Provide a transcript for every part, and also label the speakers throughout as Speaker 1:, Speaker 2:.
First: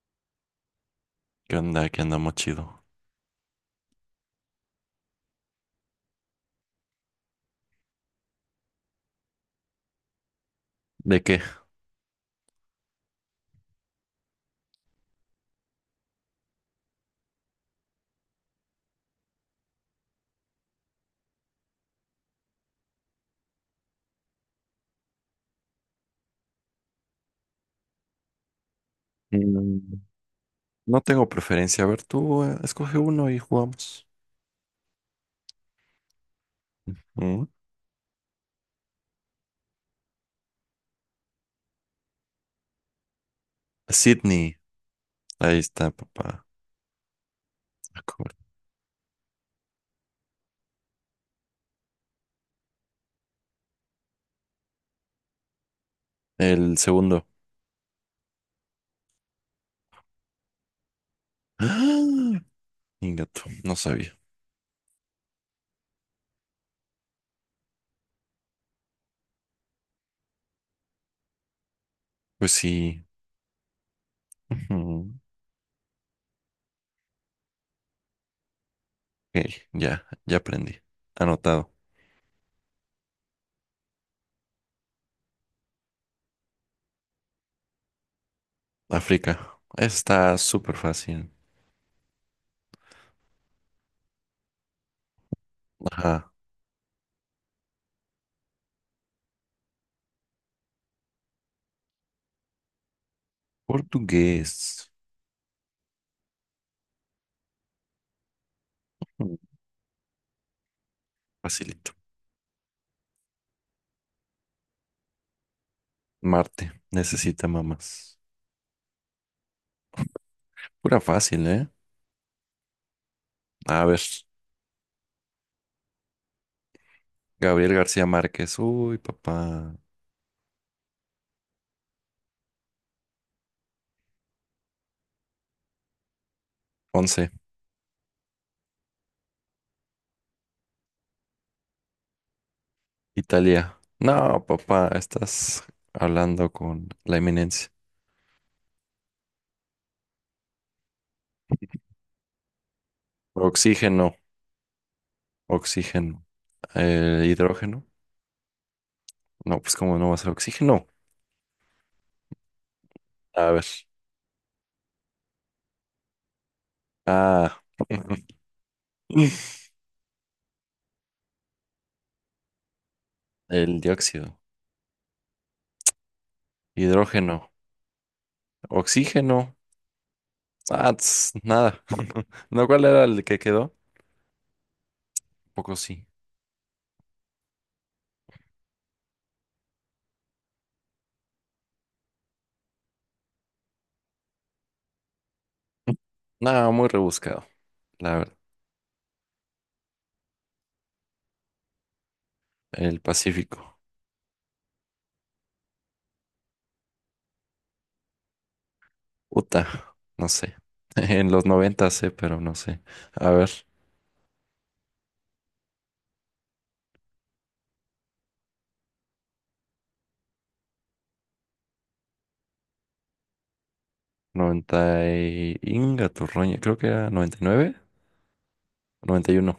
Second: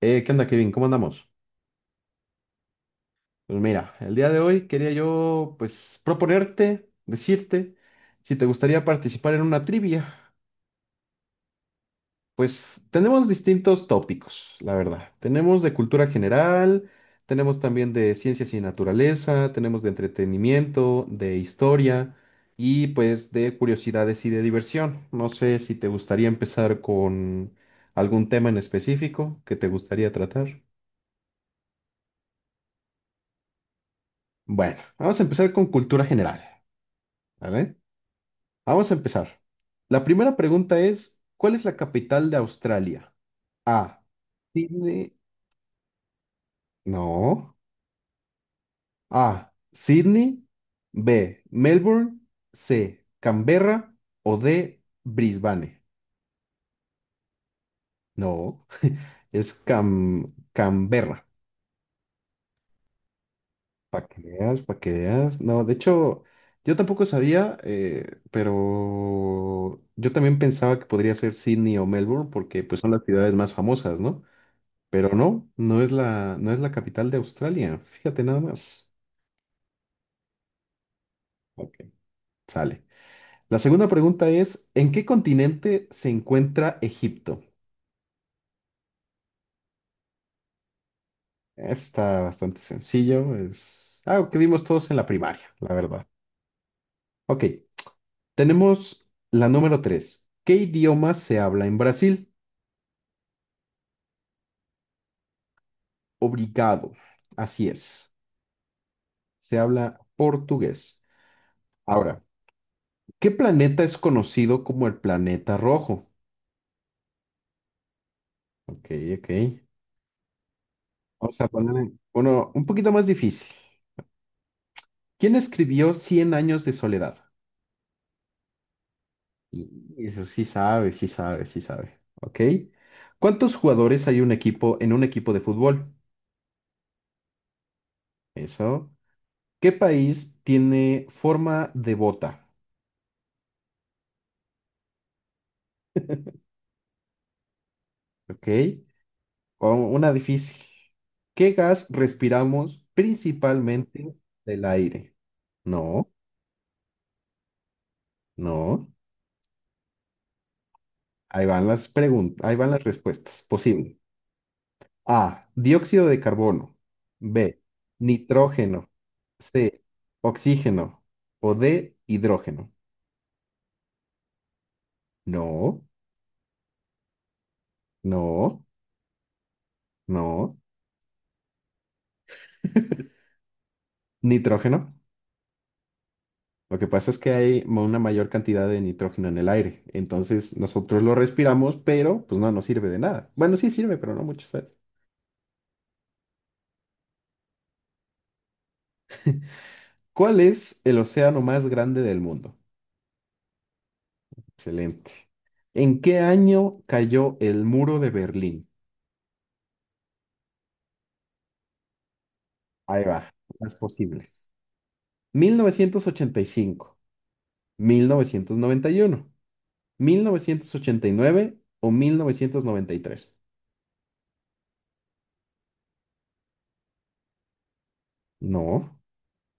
Speaker 1: ¿Qué onda, Kevin? ¿Cómo andamos?
Speaker 2: ¿Qué onda? ¿Qué andamos chido?
Speaker 1: Pues mira, el día de hoy quería yo, pues, proponerte, decirte, si te gustaría participar en una trivia.
Speaker 2: ¿De qué?
Speaker 1: Pues tenemos distintos tópicos, la verdad. Tenemos de cultura general, tenemos también de ciencias y naturaleza, tenemos de entretenimiento, de historia y pues de curiosidades y de diversión. No sé si te gustaría empezar con algún tema en específico que te
Speaker 2: Mm,
Speaker 1: gustaría tratar.
Speaker 2: no tengo preferencia. A ver, tú escoge uno y jugamos.
Speaker 1: Bueno, vamos a empezar con cultura general,
Speaker 2: Mm,
Speaker 1: ¿vale? Vamos a empezar. La primera pregunta es, ¿cuál es la capital de Australia? A.
Speaker 2: Sydney.
Speaker 1: Sydney.
Speaker 2: Ahí está, papá.
Speaker 1: No.
Speaker 2: Ah, cabrón.
Speaker 1: A. Sydney. B. Melbourne. C. Canberra. O D. Brisbane.
Speaker 2: El segundo.
Speaker 1: No. Es Canberra.
Speaker 2: ¡Ah! Ingato, no
Speaker 1: Para
Speaker 2: sabía.
Speaker 1: que veas, para que veas. No, de hecho, yo tampoco sabía, pero yo también pensaba que podría ser Sydney o Melbourne
Speaker 2: Pues
Speaker 1: porque pues son
Speaker 2: sí.
Speaker 1: las ciudades más famosas, ¿no? Pero
Speaker 2: Ujú.
Speaker 1: no, no es la capital de Australia. Fíjate nada más.
Speaker 2: Ok, ya, ya aprendí. Anotado.
Speaker 1: Ok, sale. La segunda pregunta es, ¿en qué continente se encuentra Egipto?
Speaker 2: África. Está súper fácil.
Speaker 1: Está bastante sencillo, es algo que vimos todos en la primaria, la verdad.
Speaker 2: Ajá.
Speaker 1: Ok, tenemos la número tres. ¿Qué idioma se habla en Brasil?
Speaker 2: Portugués.
Speaker 1: Obrigado. Así es,
Speaker 2: Mm,
Speaker 1: se habla portugués.
Speaker 2: Facilito.
Speaker 1: Ahora, ¿qué planeta es conocido como el planeta rojo?
Speaker 2: Marte. Necesita mamás.
Speaker 1: Ok, ok.
Speaker 2: Pura
Speaker 1: O
Speaker 2: fácil,
Speaker 1: sea,
Speaker 2: ¿eh?
Speaker 1: poner uno un poquito más difícil.
Speaker 2: A ver.
Speaker 1: ¿Quién escribió Cien años de soledad?
Speaker 2: Gabriel García Márquez. Uy, papá.
Speaker 1: Y eso sí sabe, sí sabe, sí sabe. ¿Ok? ¿Cuántos jugadores hay un equipo en un equipo de fútbol?
Speaker 2: Once.
Speaker 1: Eso. ¿Qué país tiene forma de bota?
Speaker 2: Italia. No, papá, estás hablando con la eminencia.
Speaker 1: ¿Ok? Una difícil. ¿Qué gas respiramos
Speaker 2: Oxígeno,
Speaker 1: principalmente del aire? No,
Speaker 2: oxígeno. Hidrógeno.
Speaker 1: no.
Speaker 2: No, pues cómo no va a ser oxígeno.
Speaker 1: Ahí van las preguntas, ahí van las respuestas
Speaker 2: A ver.
Speaker 1: posibles. A. Dióxido de carbono.
Speaker 2: Ah,
Speaker 1: B. Nitrógeno. C. Oxígeno. O D. Hidrógeno.
Speaker 2: el dióxido.
Speaker 1: No,
Speaker 2: Hidrógeno.
Speaker 1: no,
Speaker 2: Oxígeno.
Speaker 1: no.
Speaker 2: Ah, tss, nada. ¿No cuál era el que quedó?
Speaker 1: Nitrógeno.
Speaker 2: Poco sí.
Speaker 1: Lo que pasa es que hay una mayor cantidad de nitrógeno en el aire. Entonces nosotros lo respiramos, pero pues no nos sirve de nada. Bueno, sí sirve, pero no mucho, ¿sabes?
Speaker 2: Nada, muy rebuscado, la verdad.
Speaker 1: ¿Cuál es el océano más grande del mundo?
Speaker 2: El Pacífico.
Speaker 1: Excelente. ¿En qué año cayó el muro de Berlín?
Speaker 2: Uta, no sé. En los 90 sé, pero no sé.
Speaker 1: Ahí
Speaker 2: A
Speaker 1: va,
Speaker 2: ver,
Speaker 1: las posibles. Mil novecientos ochenta y cinco, 1991, 1989 o 1993.
Speaker 2: 90 y... Inga tu roña, creo que era noventa y nueve,
Speaker 1: No,
Speaker 2: noventa y uno,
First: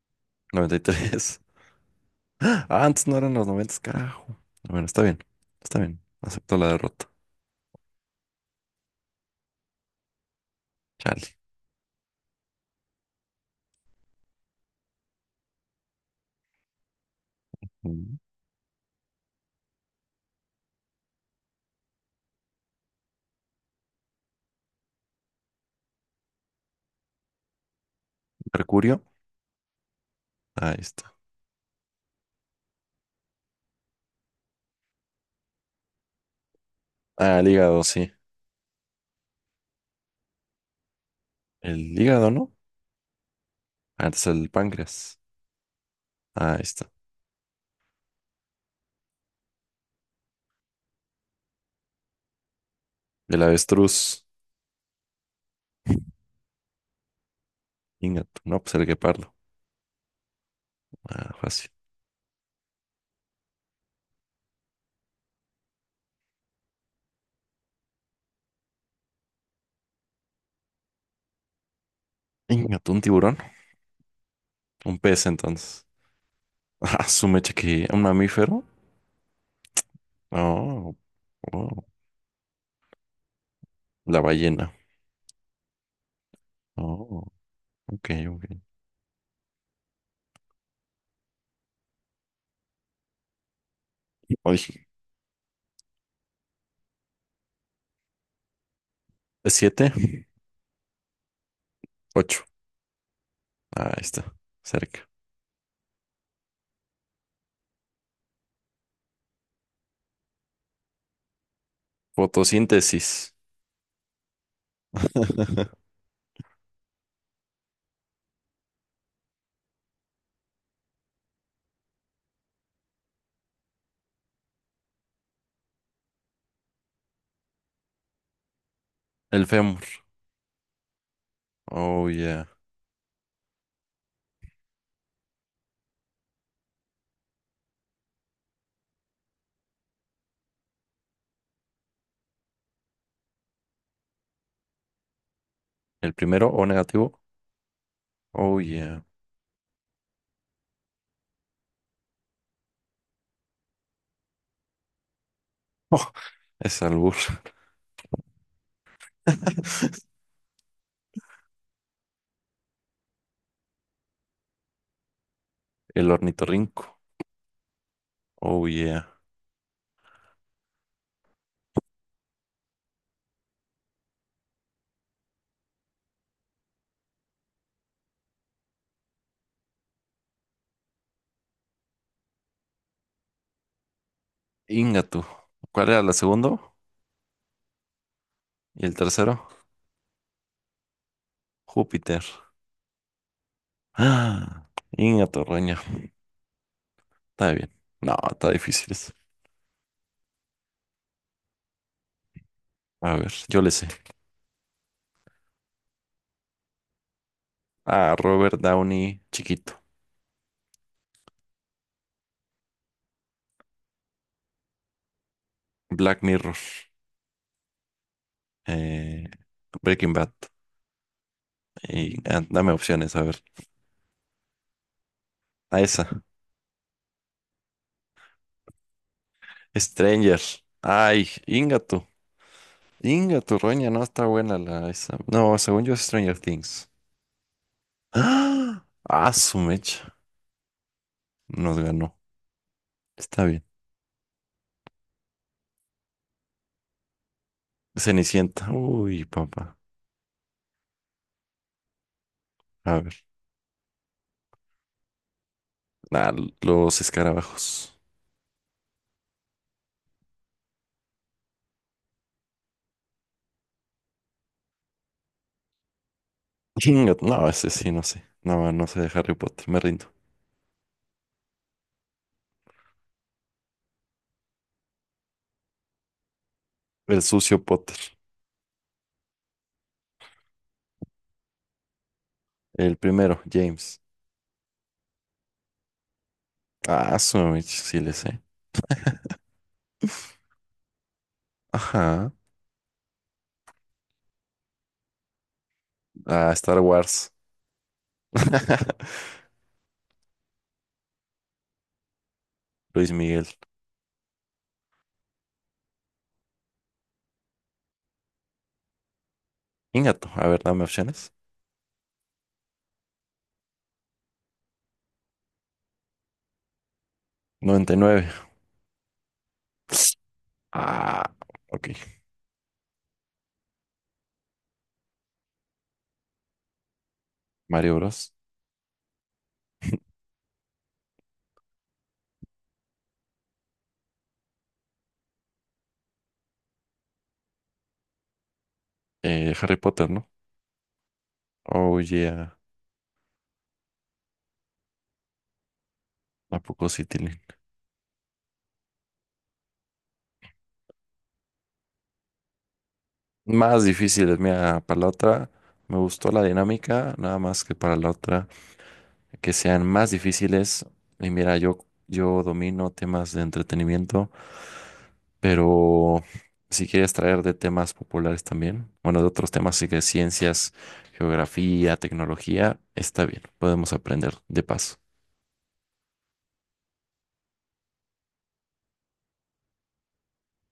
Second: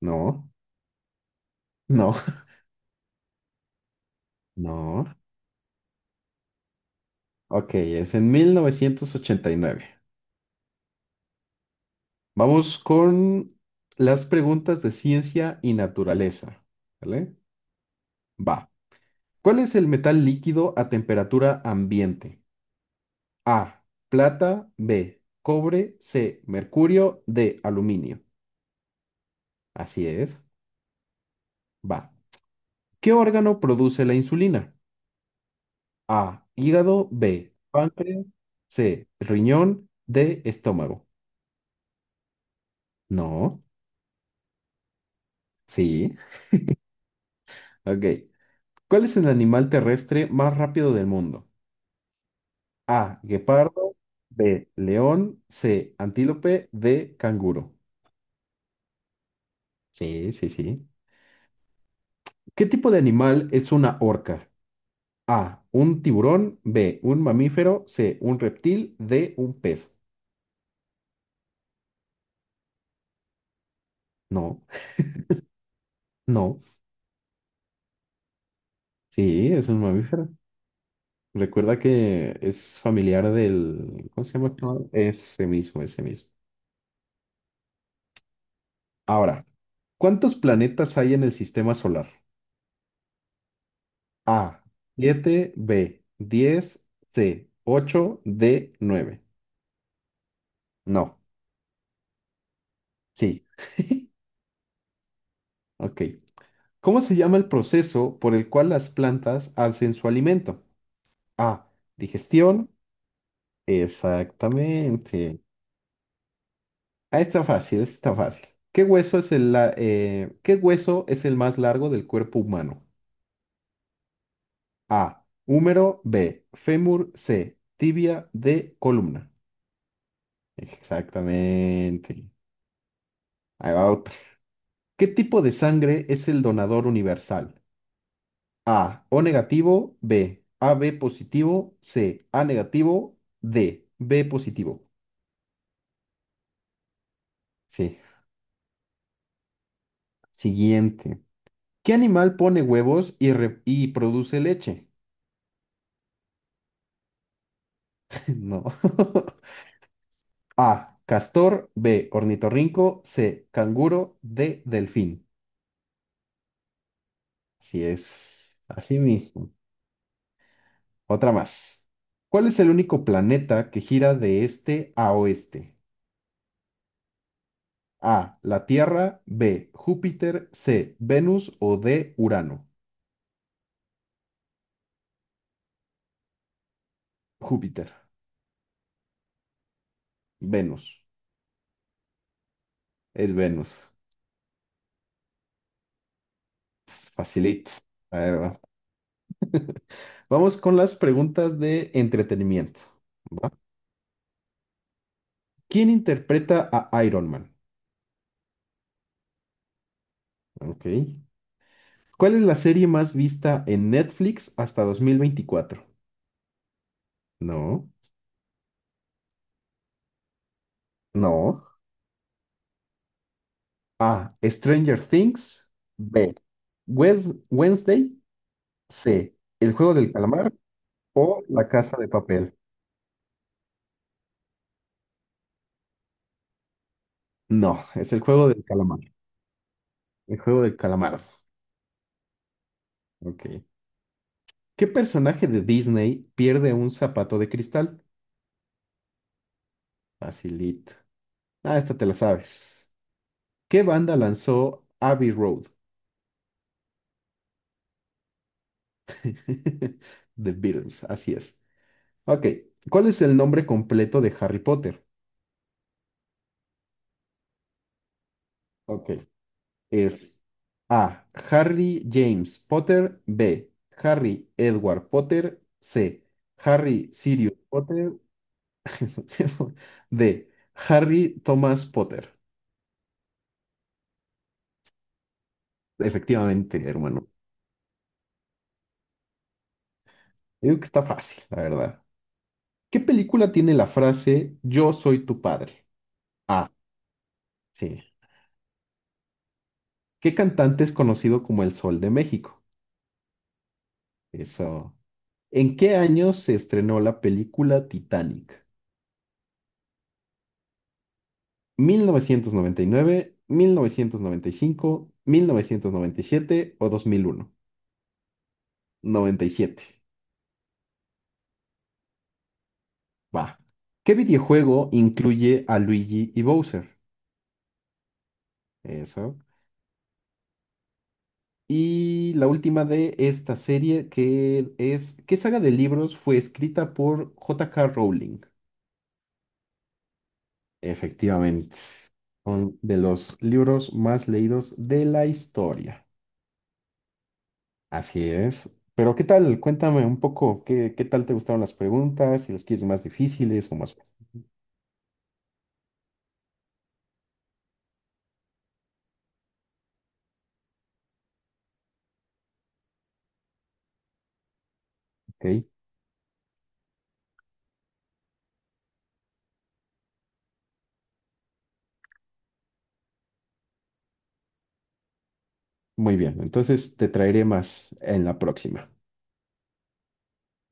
Speaker 1: no,
Speaker 2: noventa y nueve, 99, 91, 93.
Speaker 1: no,
Speaker 2: Ah, antes no eran los 90, carajo. Bueno, está
Speaker 1: no.
Speaker 2: bien, está bien. Acepto la derrota.
Speaker 1: Ok, es en 1989.
Speaker 2: Chale.
Speaker 1: Vamos con las preguntas de ciencia y naturaleza. ¿Vale?
Speaker 2: Mm.
Speaker 1: Va. ¿Cuál es el metal líquido a temperatura ambiente? A. Plata. B. Cobre. C. Mercurio. D. Aluminio.
Speaker 2: Mercurio,
Speaker 1: Así es.
Speaker 2: ahí está.
Speaker 1: Va. ¿Qué órgano produce la insulina? A, hígado,
Speaker 2: Ah, el
Speaker 1: B,
Speaker 2: hígado, sí.
Speaker 1: páncreas, C, riñón, D, estómago.
Speaker 2: El hígado, ¿no?
Speaker 1: No,
Speaker 2: Antes el páncreas.
Speaker 1: sí,
Speaker 2: Ahí está.
Speaker 1: ok. ¿Cuál es el animal terrestre más rápido del mundo? A,
Speaker 2: El
Speaker 1: guepardo,
Speaker 2: avestruz.
Speaker 1: B, león, C, antílope, D, canguro.
Speaker 2: No, pues el guepardo.
Speaker 1: Sí, sí, sí.
Speaker 2: Ah, fácil.
Speaker 1: ¿Qué tipo de animal es una orca? A, un tiburón, B, un mamífero, C, un reptil, D, un pez.
Speaker 2: Inga tu, un tiburón.
Speaker 1: No,
Speaker 2: Un pez, entonces.
Speaker 1: no,
Speaker 2: Ah, su mecha que un mamífero.
Speaker 1: sí, es un mamífero.
Speaker 2: Oh, oh,
Speaker 1: Recuerda que es familiar del...
Speaker 2: la
Speaker 1: ¿Cómo se llama? Este
Speaker 2: ballena.
Speaker 1: mago. Ese mismo, ese mismo.
Speaker 2: Oh, ok, ok.
Speaker 1: Ahora, ¿cuántos planetas hay en el sistema solar? A,
Speaker 2: Oye,
Speaker 1: 7, B, 10, C, 8, D, 9.
Speaker 2: siete,
Speaker 1: No,
Speaker 2: ocho.
Speaker 1: sí.
Speaker 2: Ah, ahí está, cerca.
Speaker 1: Ok. ¿Cómo se llama el proceso por el cual las plantas hacen su alimento? A, digestión.
Speaker 2: Fotosíntesis.
Speaker 1: Exactamente. Ah, está fácil, está fácil. ¿Qué hueso es el más largo del cuerpo humano? A. Húmero. B. Fémur. C. Tibia. D. Columna.
Speaker 2: El fémur. Oh,
Speaker 1: Exactamente.
Speaker 2: yeah.
Speaker 1: Ahí va otra. ¿Qué tipo de sangre es el donador universal? A. O negativo. B. AB positivo. C. A negativo. D. B positivo.
Speaker 2: El primero, O negativo.
Speaker 1: Sí.
Speaker 2: Oh, yeah.
Speaker 1: Siguiente. ¿Qué animal pone huevos y, y produce leche?
Speaker 2: Oh, es albur.
Speaker 1: No. A. Castor. B. Ornitorrinco. C. Canguro. D. Delfín.
Speaker 2: El ornitorrinco.
Speaker 1: Así es,
Speaker 2: Oh,
Speaker 1: así
Speaker 2: yeah.
Speaker 1: mismo. Otra más. ¿Cuál es el único planeta que gira de este a oeste? A, la Tierra, B, Júpiter, C, Venus o D, Urano.
Speaker 2: Ingatu. ¿Cuál era el segundo?
Speaker 1: Júpiter,
Speaker 2: Y el tercero,
Speaker 1: Venus,
Speaker 2: Júpiter.
Speaker 1: es Venus.
Speaker 2: Ah, Ingatorraña. Está bien.
Speaker 1: Facilito,
Speaker 2: No,
Speaker 1: la
Speaker 2: está
Speaker 1: verdad.
Speaker 2: difícil.
Speaker 1: Vamos con las preguntas de entretenimiento.
Speaker 2: A ver,
Speaker 1: ¿Va?
Speaker 2: yo le sé.
Speaker 1: ¿Quién interpreta a Iron Man?
Speaker 2: Ah, Robert Downey, chiquito.
Speaker 1: Ok. ¿Cuál es la serie más vista en Netflix hasta 2024?
Speaker 2: Black Mirror,
Speaker 1: No,
Speaker 2: eh, Breaking Bad.
Speaker 1: no.
Speaker 2: Y, dame opciones, a ver.
Speaker 1: A. Stranger Things.
Speaker 2: A esa.
Speaker 1: B. Wednesday. C. El juego del
Speaker 2: Stranger.
Speaker 1: calamar
Speaker 2: Ay,
Speaker 1: o La casa
Speaker 2: Ingato.
Speaker 1: de papel.
Speaker 2: Ingato, Roña, no está buena la esa. No, según yo es Stranger Things.
Speaker 1: No, es el juego del
Speaker 2: ¡Ah!
Speaker 1: calamar.
Speaker 2: Ah, su mecha.
Speaker 1: El juego del calamar.
Speaker 2: Nos ganó. Está
Speaker 1: Ok.
Speaker 2: bien.
Speaker 1: ¿Qué personaje de Disney pierde un zapato de cristal?
Speaker 2: Cenicienta. Uy, papá.
Speaker 1: Facilito. Ah, esta te la sabes.
Speaker 2: A ver.
Speaker 1: ¿Qué banda lanzó Abbey Road?
Speaker 2: Ah, los escarabajos.
Speaker 1: The Beatles, así es. Ok. ¿Cuál es el nombre completo de Harry Potter?
Speaker 2: Ingato. No, ese sí, no sé. No, no sé de
Speaker 1: Ok,
Speaker 2: Harry Potter. Me rindo.
Speaker 1: es A. Harry James Potter. B. Harry Edward Potter. C. Harry
Speaker 2: El
Speaker 1: Sirius
Speaker 2: sucio
Speaker 1: Potter.
Speaker 2: Potter.
Speaker 1: D. Harry Thomas Potter.
Speaker 2: El primero, James.
Speaker 1: Efectivamente,
Speaker 2: Ah,
Speaker 1: hermano.
Speaker 2: su mecha, sí le sé.
Speaker 1: Yo digo que está fácil, la verdad.
Speaker 2: Ajá.
Speaker 1: ¿Qué película tiene la frase Yo soy tu padre?
Speaker 2: Ah,
Speaker 1: A.
Speaker 2: Star Wars.
Speaker 1: Sí. ¿Qué cantante es conocido como El Sol de México?
Speaker 2: Luis Miguel.
Speaker 1: Eso. ¿En qué año se estrenó la película Titanic?
Speaker 2: Ingato. A ver, dame opciones.
Speaker 1: mil mil mil novecientos noventa y nueve cinco, 1997 o 2001.
Speaker 2: 99.
Speaker 1: 97.
Speaker 2: Ah, ok.
Speaker 1: Va. ¿Qué videojuego incluye a Luigi y Bowser?
Speaker 2: Mario Bros.
Speaker 1: Eso. Y la última de esta serie que es, ¿qué saga de libros fue escrita por J.K. Rowling?
Speaker 2: Harry Potter, ¿no?
Speaker 1: Efectivamente.
Speaker 2: Oh, yeah.
Speaker 1: Son de los libros más leídos de la historia.
Speaker 2: ¿A poco sí tienen?
Speaker 1: Así es. Pero ¿qué tal? Cuéntame un poco, ¿qué tal te gustaron las preguntas? Si las quieres más difíciles o
Speaker 2: Más
Speaker 1: más
Speaker 2: difíciles,
Speaker 1: fáciles.
Speaker 2: mira, para la otra me gustó la dinámica, nada más que para la otra que sean más difíciles. Y mira, yo domino temas de entretenimiento.
Speaker 1: Ok,
Speaker 2: Pero si quieres traer de temas populares también, bueno, de otros temas, así que ciencias, geografía, tecnología, está bien, podemos aprender de paso.
Speaker 1: muy bien. Entonces te traeré más en la próxima.